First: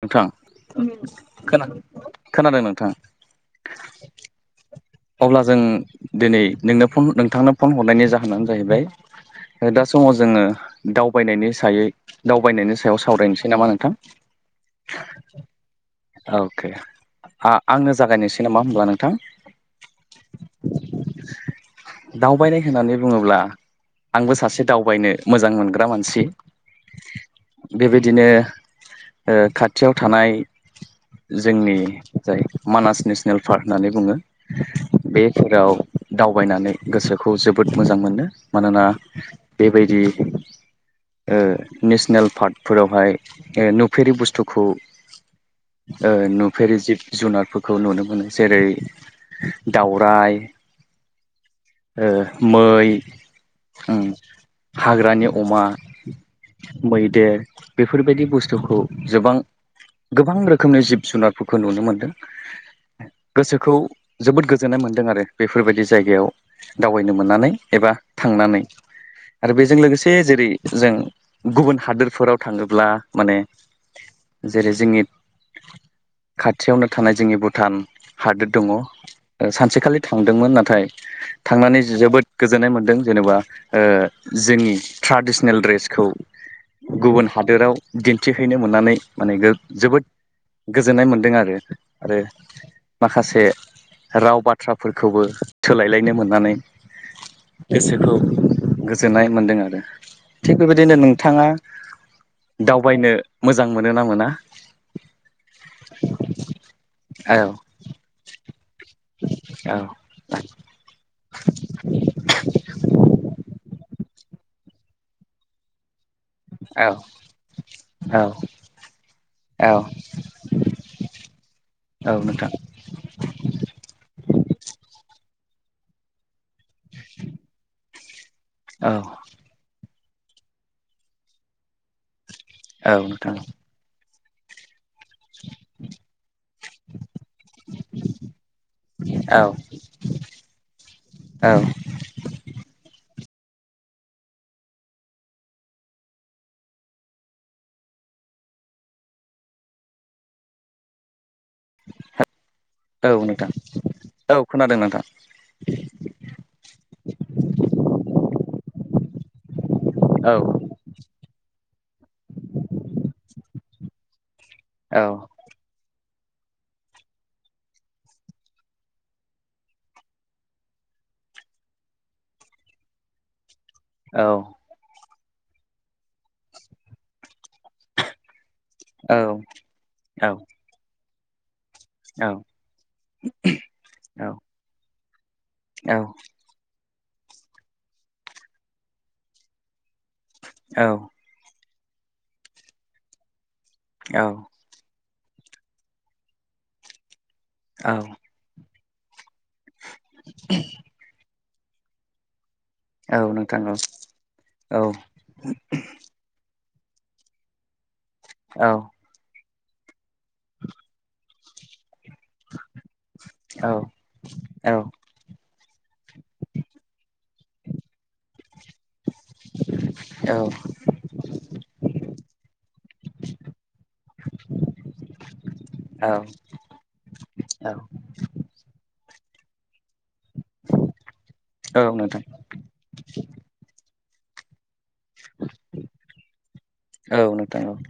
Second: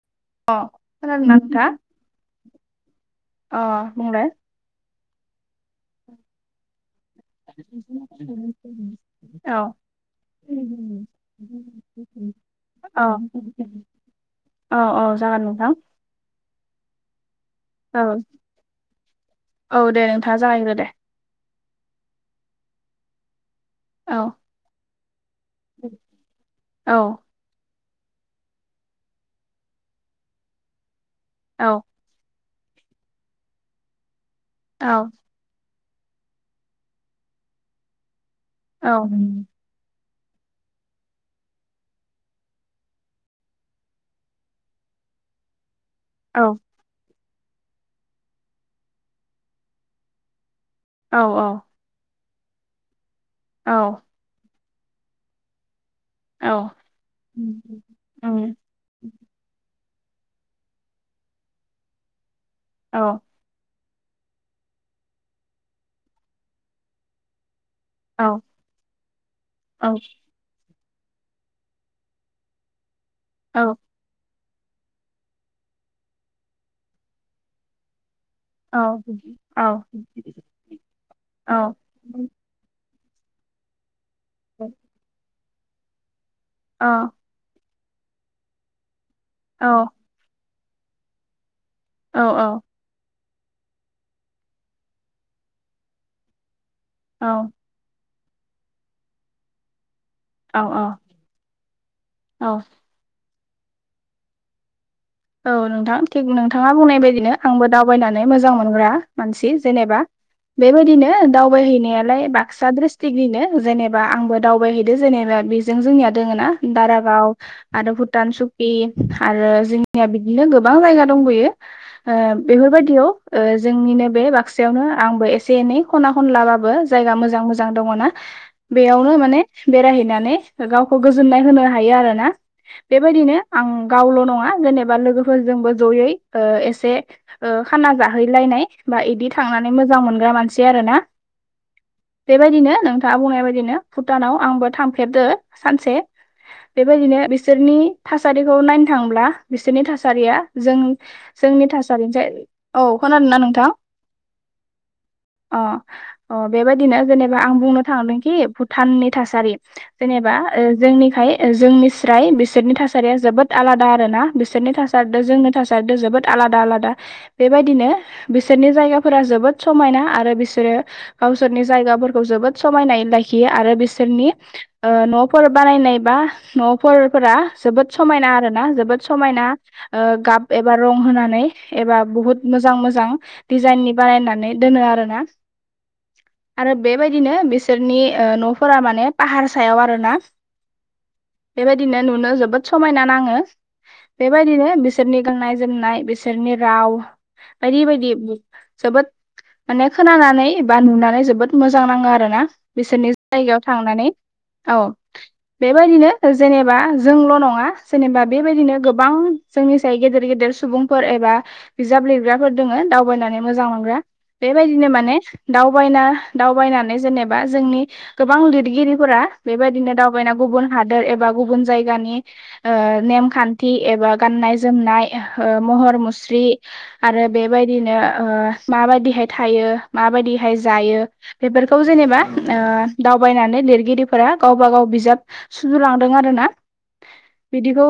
नोंथां अ खोनादोंना नोंथाङा खोनादों खोनादों नोंथां अ बुंलाइ अब्ला जों दिनै नोंनो फन नोंथांनो फन हरनायनि जाहोनानो जाहैबाय, औ दा समाव जोङो दावबायनायनि सायै दावबायनायनि औ सायाव सावरायनोसै नामा नोंथां? औ औ जागोन नोंथां आ-आंनो औ जागायनोसै नामा होब्ला नोंथां? औ दे नोंथाङा जागायग्रो दे दावबायनाय होननानै बुङोब्ला आंबो औ सासे दावबायनो मोजां मोनग्रा मानसि। औ बेबायदिनो ओ खा थियाव थानाय औ जोंनि जाय मानास नेसनेल पार्क होननानै बुङो औ बे खेलाव दावबायनानै गोसोखौ जोबोद मोजां मोनो। मानोना बेबायदि ओ नेसनेल फार्कफोरावहाय नुफेरि बुस्थु खौ ओ औ नुफेरि जिब जुनारफोरखौ नुनो मोनो जेरै दावराइ, औ औ। ओ मै, ओं हाग्रानि अमा, औ मैदेर उम बेफोरबायदि बुस्थुखौ जोबां गोबां रोखोमनि जिब जुनारफोरखौ नुनो मोनदों। औ गोसोखौ जोबोद गोजोन्नाय मोनदों आरो बेफोरबायदि जायगायाव दावबायनो मोन्नानै। एबा औ थांनानै आरो बेजों औ लोगोसे जेरै जों गुबुन हादोरफोराव थाङोब्ला माने औ जेरै जोंनि खाथियावनो थानाय जोंनि भुटान हादोर दङ औ सानसेखालि थांदोंमोन नाथाय थांनानै जेनेबा ओ जोंनि ट्राडिसनेल ड्रेसखौ गुबुन हादोराव दिन्थिहैनो मोननानै माने जोबोद गोजोननाय मोनदों आरो आरो माखासे राव बाथ्राफोरखौबो थोलायलायनो मोननानै औ गोसोखौ गोजोननाय मोनदों आरो। थिग बेबायदिनो नोंथाङा औ दावबायनो मोजां मोनो ना मोना? औ नोंथां थिग नोंथाङा बुंनाय बायदिनो औ आंबो दावबायनानै मोजां मोनग्रा मानसि औ जेनेबा बेबायदिनो दावबायहैनायालाय बाक्सा डिस्ट्रिकनिनो जेने बा आंबो दावबायहैदो जेनेबा बेजों जोंनिया दोङोना औ दारागाव आरो भुटान औ चुकि आरो जों औ बिदिनो गोबां जायगा दंबयो औ ओ नोंथां बेफोरबायदियाव ओ जोंनिनो बे बाक्सायावनो आं एसे एनै खना खनलाबाबो जायगा मोजां मोजां दङना औ बेयावनो माने बेरायहै हैनानै गावखौ गोजोन्नाय होनो हायो आरोना औ नोंथां बेबायदिनो आं गावल' नङा जेनेब बा लोगोफोरजोंबो ज'यै ओ एसे ओ खाना जाहैलायनाय बा बिदि औ थांनानै मो मोजां मोनग्रा मानसि आरो ना। औ बेबायदिनो नोंथाङा बुंनाय बायदिनो भुटानाव आंबो थांफेरदो सानसे बेबायदिनो बिसोरनि थासारिखौ नायनो थांब्ला बिसोरनि थासारिया जों जोंनि थासारिनिसाय। औ खोनादों ना नोंथां? दों नाथां। अ अ बेबायदिनो जेनेबा आं बुंनो थांदोंखि भुटाननि थासारि जेनेबा औ आ ओ जोंनिखाय जोंनि स्राय बिसोरनि थासारिया जोबोद आलादा आरो ना। बिसोरनि औ थासारजों जोंनि थासारजों जोबोद आलादा आलादा बेबायदिनो बिसोरनि जायगाफोरा जोबोद समायना आरो बिसोरो गावसोरनि जायगाफोरखौ जोबोद समायनायै लाखियो आरो औ बिसोरनि ओ न' फोर बानायनाय बा न'फोरफोरा जोबोद समायना आरो ना। औ समायना औ गाब एबा रं होनानै एबा औ बहुत मोजां मोजां दिजाइननि बानायनानै दोनो आरो ना। औ बेबायदिनो बिसोरनि ओ न'फोरा माने पाहार सायाव आरो औ बेबायदिनो नुनो जोबोद समायना नाङो बेबायदिनो बिस बिसोरनि गाननाय जोमनाय बिसोरनि राव बायदि औ बायदि जोबोद माने खोनानानै बा नुनानै जोबोद मोजां नाङो आरो ना। बिसोरनि औ जायगायाव नोंथां औ थांनानै औ बेबायदिनो जेनेब बा जोंल' नङा जेनेबा औ बेबायदिनो गोबां जोंनि साय गेदेर गेदेर सुबुंफोर एबा बिजाब लिरग्राफोर दोङो दावबायनानै मोजां मोनग्रा औ बेबायदिनो माने दाव दावबायना दावबायनानै जेनेबा जोंनि गोबां लिरगिरि फोरा बेबायदिनो दावबायना औ गुबुन हादोर एबा गुबुन जायगानि ओ नेमखान्थि एबा गाननाय जोमनाय ओ महर मुस्रि आरो बेबायदिनो ओ माबायदिहाय थायो। माबायदिहाय जायो बेफोरखौ औ जेनेबा नोंथां ओ दावबायनानै लिरगिरिफोरा गावबा गाव बिजाब सुजुलांदों आरोना औ नोंथां बिदि थ' ओ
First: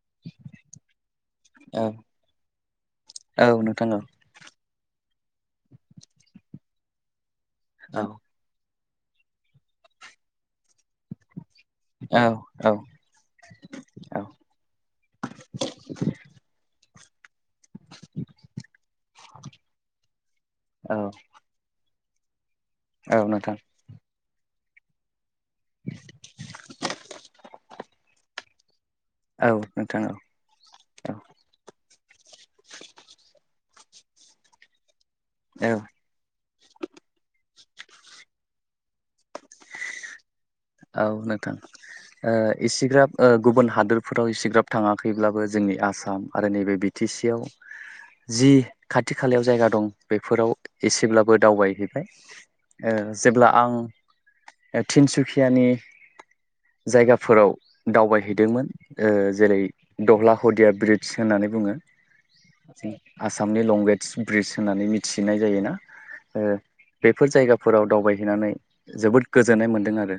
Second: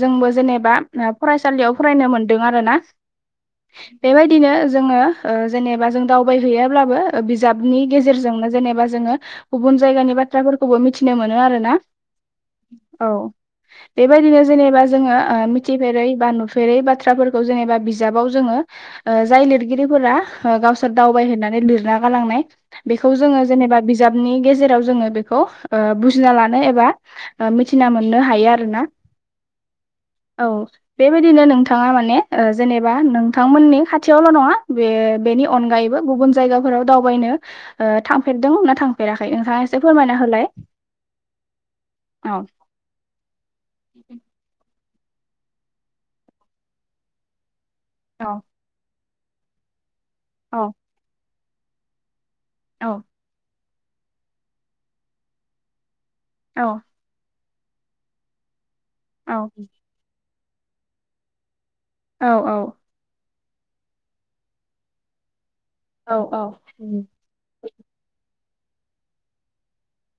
जोंबो जेनेबा फरायसालियाव औ फरायनो मोनदों आरोना। औ नोंथां औ बेबायदिनो जोङो ओ जेनेबा जों दावबायहैयाब्लाबो। बिजाबनि गेजेरजोंनो जेनेबा जोङो गुबुन जायगानि बाथ्राफोरखौबो मिथि [unintelligible] मोनो आरोना औ औ। बेबायदिनो जेनेबा जोङो ओ मिथिफेरै बा नुफेरै बाथ्राफोर [unintelligible] जेनेबा बिजाबाव जोङो। ओ जाय लिरगिरिफोरा ओ औ गावसोर दावबाय होननानै लिरना गालांनाय। औ नोंथां औ नोंथां औ बेखौ जोङो जेनेबा बिजाबनि गेजेराव जोङो से [unintelligible] ओ बुजिना लानो एबा ओ मिथिना मोननो हायो आरोना। औ, बेबायदिनो नोंथाङा माने ओ जेनेबा नोंथांमोननि खाथियावल' नङा बे-बेनि औ अनगायैबो गुबुन जायगाफोराव दावबायनो ओ थांफेरदोंमोन ना थांफेराखै? नोंथाङा एसे फोरमायना होलाय। औ नोंथां। ओ औ इसिग्राब ओ गुबुन हादोर [unintelligible] इसिग्राब थाङाखैब्लाबो जोंनि आसाम आरो नैबे बि टि सि आव औ जि खाथि- खालायाव जायगा दं बेफोराव औ एसेब्लाबो दावबायहैबाय। औ ओ जेब्ला आं ओ तिनसुखियानि औ जायगाफोराव दावबायहैदोंमोन। ओ औ जेरै दग्ला [unintelligible] ब्रिडस होननानै बुङो। औ औ। जों आसामनि लंगेदस ब्रिज होननानै मिथिनाय जायोना। औ ओ बेफोर जायगाफोराव दावबायहैनानै जोबोद गोजोननाय मोनदों आरो।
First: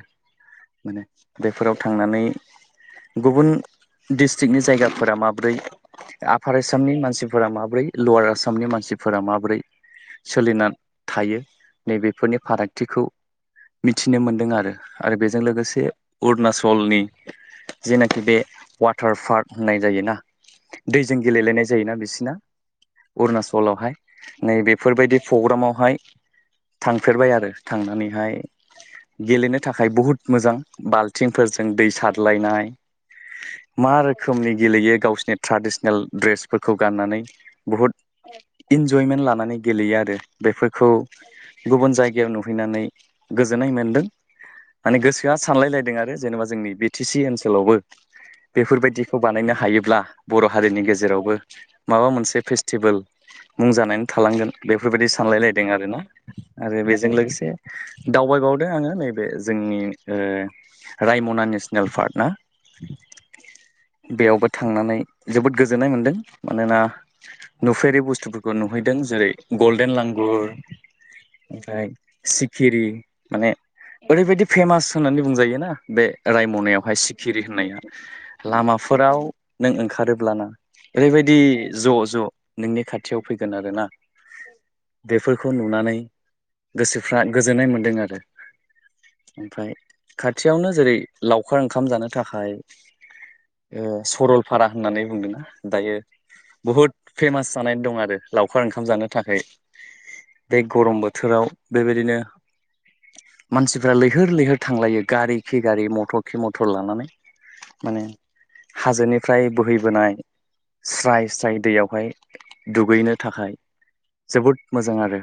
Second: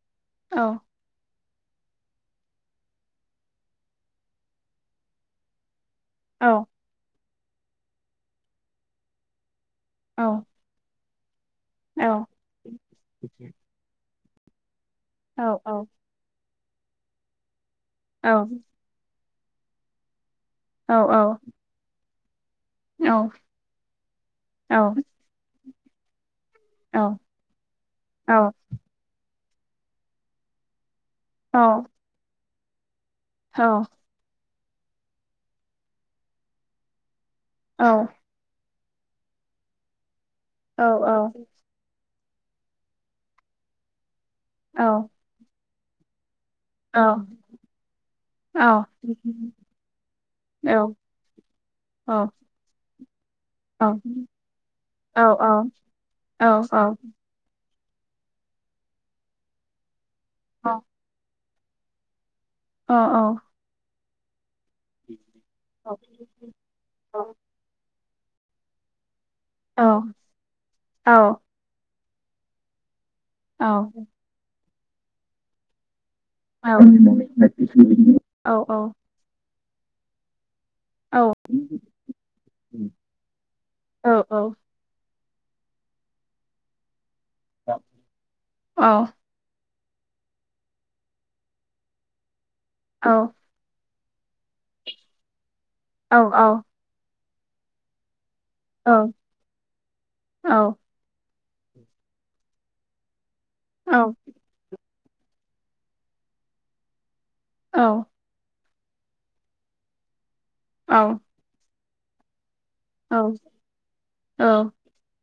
औ माने बेफोराव थांनानै गुबुन डिस्ट्रिकनि जायगाफोरा माब्रै औ आफार आसामनि मानसिफोरा माब्रै, लवार आसामनि मानसिफोरा माब्रै? सोलिना थायो नैबेफोरनि फारागथिखौ [unintelligible] [unintelligible] मोनदों आरो। आरो बेजों औ औ औ लोगोसे अरुनाचलनि जेनाखि बे वाटार पार्क होननाय जायोना। दैजों गेलेलायनाय जायोना बिसिना। अरुनाचलावहाय, नै बेफोरबायदि पग्रामावहाय औ थांफेरबाय आरो। थांनानैहाय गेलेनो थाखाय बहुद मोजां [unintelligible] [unintelligible] दै सारलायनाय मा रोखोमनि गेलेयो गावसोनि ट्राडिसनेल ड्रेसफोरखौ गाननानै। औ। बुहुद इन्जयमेन्ट लानानै गेलेयो आरो बेफोरखौ गुबुन जायगा [unintelligible] नुहैनानै गोजोननाय मोनदों। माने गोसोआ सानलायलायदों आरो जेनेबा जोंनि बि टि सि ओनसोलावबो बेफोरबायदिखौ बानायनो हायोब्ला, बर' हारिनि गेजेरावबो माबा मोनसे फेस्टिबोल मुं जानानै थालांगोन। बेफोरबायदि सानलायलायदों आरोना औ आरो औ बेजों लोगोसे दावबायबावदों आङो। नैबे जोंनि ओ औ रायमना नेसनेल पार्क ना? अ औ। बेयावबो थांनानै जोबोद गोजोननाय औ मोनदों मानोना नुफेरि [unintelligible] [unintelligible] नुहैदों जेरै औ -गल्डेन लांगुर औ ओमफाय सिखिरि [unintelligible] औ ओरैबायदि फेमास होननानै बुंजायो ना। बे औ रायमनायावहाय उम सिखिरि होननाया औ लामाफोराव, नों ओंखारोब्लाना ओरैबायदि ज' ज' नोंनि खाथियाव फैगोन आरोना। बेफोरखौ नुनानै गोसोफ्रा गोजोननाय मोनदों आरो। औ। ओमफाय खाथियावनो जेरै -लावखार ओंखाम जानो थाखाय। औ। ओ सरलफारा होननानै बुंदोंना दायो बुहुद फेमास जानानै दं आरो। लावखार ओंखाम जानो थाखाय बे गरम बोथोराव बेबायदिनो मानसिफ्रा लैहोर लैहोर थांलायो। गारि खि गारि मटर खि मटर लानानै माने हाजोनिफ्राय बोहैबोनाय स्राय स्राय दैयावहाय दुगैनो थाखाय जोबोद मोजां आरो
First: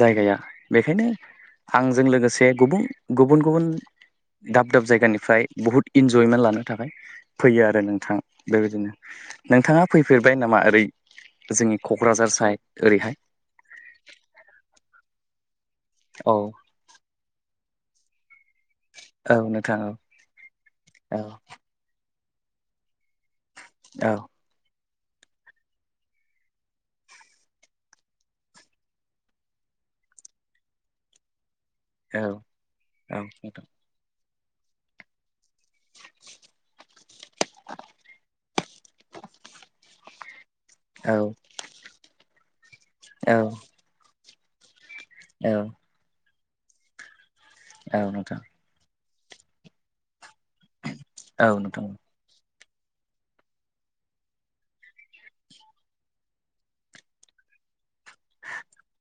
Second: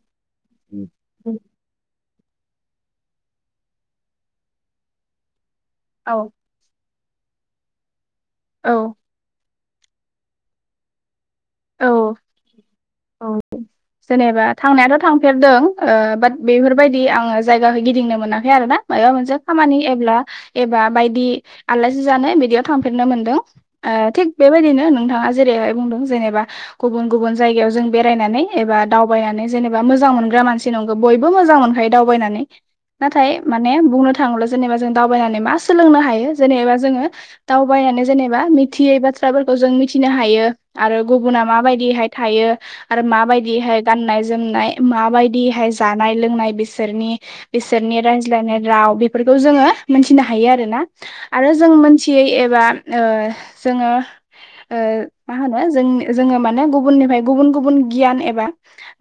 जायगाया बेखायनो आं जों लोगोसे गुबुन गुबुन गुबुन दाब दाब जायगानिफ्राय बहुत इन्जयमेन्ट लानो थाखाय फैयो आरो नोंथां बेबायदिनो औ नोंथाङा फैफेरबाय नामा ओरै जोंनि औ क'क्राझार साइद ओरैहाय औ जेनेबा थांनायाथ' थांफेरदों ओ बाट औ बेफोरबायदि आङो जायगाखौ गिदिंनो मोनाखै खै आरो ना माबा मोनसे औ नोंथां खामानि एब्ला एबा औ बायदि आलासि जानो बिदियाव थां फेरनो मोनदों ओ औ थिग बेबायदिनो नोंथाङा जेरैहाय बुंदों जेनेबा गुबुन गुबुन जायगायाव जों बेरायनानै एबा दावबायनानै जेनेबा मोजां मोनग्रा मानसि नंगौ बयबो मोजां मोन खायो औ दावबायनानै औ नाथाय नोंथां माने बुंनो था थाङोब्ला जेनेबा जों दावबायनानै मा सोलोंनो हायो जेनेबा जोङो दावबायनानै जेनेबा मिथियै बा थ्राफोरखौ जों मिथिनो हायो आ औ गुबुना माबायदिहाय थायो आरो औ माबायदिहाय गाननाय जोमनाय औ माबायदिहाय जानाय लोंनाय बिसोरनि बिसोरनि औ नोंथां रायज्लायनाय राव बेफोरफोरखौ जोङो मोनथिनो हायो आरो ना औ आरो जों नोंथां मोनथियै एबा ओ जोङो ओ मा होनो जोंनि जोङो माने गुबुननिफ्राय गुबुन गुबुन गियान एबा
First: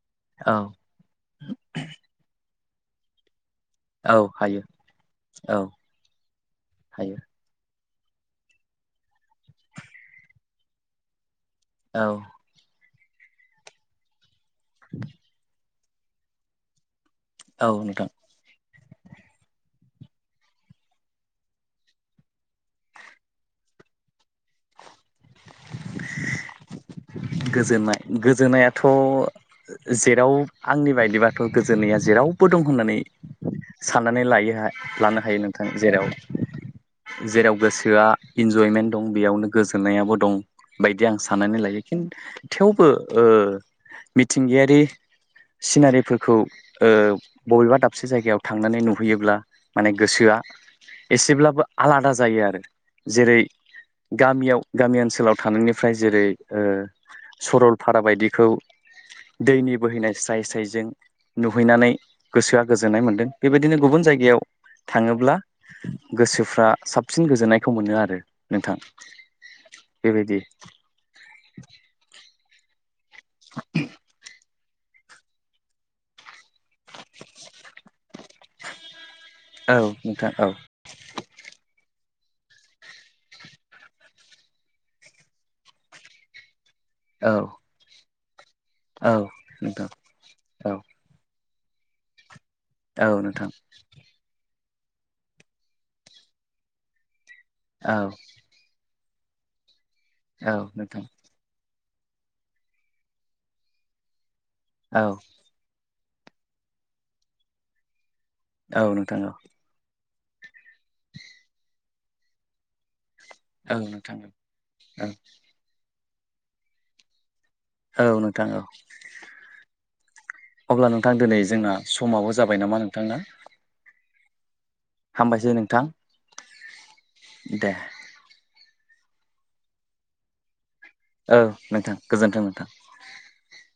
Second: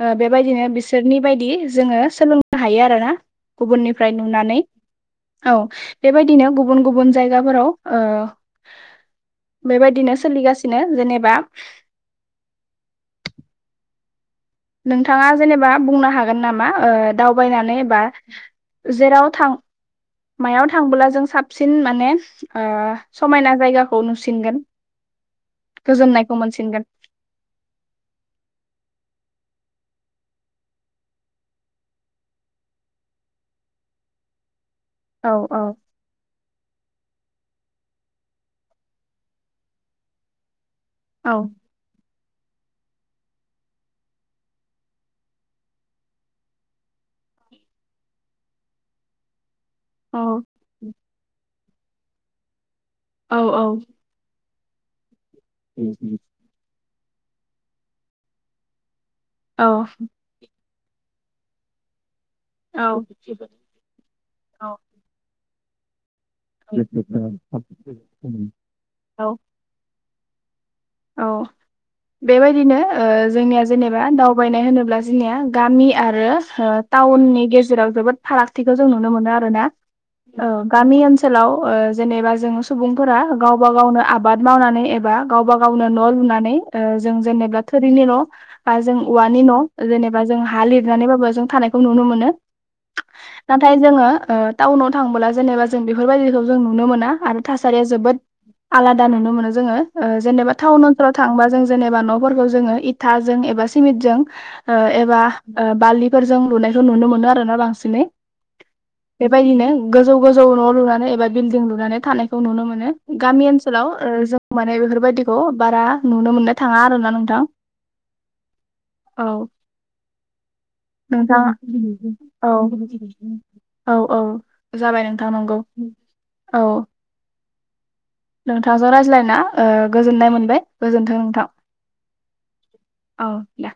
ओ औ बेबायदिनो बिसोरनि बायदि जोङो सोलोंनो हायो आरोना। गुबुननिफ्राय औ नुनानै हायो औ बेबायदिनो गुबुन गुबुन हायो जायगाफोराव ओ बेबायदिनो सोलिगासिनो जेनेबा औ नोंथाङा जेनेबा बुंनो हागोन नामा ओ औ दावबायनानै एबा नोंथां जेराव थां मायाव थांबोला जों साबसिन माने ओ समायना जायगाखौ नुसिनगोन। [unintelligible] गोजोननायखौ मोनसिनगोन। गोजोननाय गोजोननायाथ' जेराव आंनि बायदिबाथ' गोजोननाया जेरावबो दं होननानै साननानै लायो लानो औ हायो औ नोंथां जेराव जेराव गोसोआ इन्जयमेन्ट दं बेयावनो गोजोननायाबो दं बायदि आं औ साननानै लायो। खिन थेवबो ओ मिथिंगायारि सिनारिफोरखौ ओ बबेबा दाबसे जायगायाव थांनानै नुहैयोब्ला माने औ गोसोआ एसेब्लाबो आलादा जायो आरो। जेरै औ गामियाव गामि ओनसोलाव थानायनिफ्राय जेरै ओ सरलफारा बायदिखौ औ दैनि बोहैनाय स्राय स्रायजों नुहैनानै गोसोआ गोजोननाय मोनदों बेबायदिनो गुबुन जायगायाव औ थाङोब्ला गोसोफ्रा साबसिन गोजोन्नायखौ मोनो आरो नोंथां औ बेबायदि औ बेबायदिनो ओ जोंनिया जेनेबा दावबायनाय होनोब्ला जोंनिया गामि आरो ओ टाउननि गेजेराव जोबोद फारागथिखौ जों नुनो मोनो आरो ना। औ नोंथां औ गामि ओनसोलाव ओ जेनेबा जों सुबुंफोरा गावबा गावनो आबाद मावनानै एबा गावबा गावनो न' लुनानै। ओ जों औ जेनेबा थोरिनि न' बा जों औ औवानि न' नोंथां जेनेबा जों हा औ लिरनानैबाबो जों थानायखौ नुनो मोनो। औ नोंथां नाथाय जोङो ओ टाउनाव थांबोला जेनेबा जों बेफोरबायदिखौ जों नुनो मोना आरो थासारिया औ जोबोद आलादा नुनो मोनो जोङो ओ जेनेबा औ टाउन नोंथां ओनसोलाव थांबा जों जेनेबा न'फोरखौ जों इथाजों एबा सिमिटजों ओ औ एबा बालि फोरजों लुनायखौ नुनो मोनो आरोना बांसिनै औ नोंथां औ गोजौ-गोजौ न' लुनानै एबा बिल्डिं लुनानै थानायखौ नुनो मोनो। गामि औ ओनसोलाव नोंथां जों माने औ बेफोरबायदि बारा नुनो मोननो थाङा आरो ना नोंथां। औ नोंथां औ औ अब्ला नोंथां दिनै जोंना समाबो जाबाय नामा नोंथां ना औ औ औ जाबाय नोंथां हामबायसै नंगौ नोंथां औ दे नोंथांजों रायज्लायना गोजोननाय मोनबाय गोजोनथों औ नोंथां गोजोन्थों नोंथां औ दे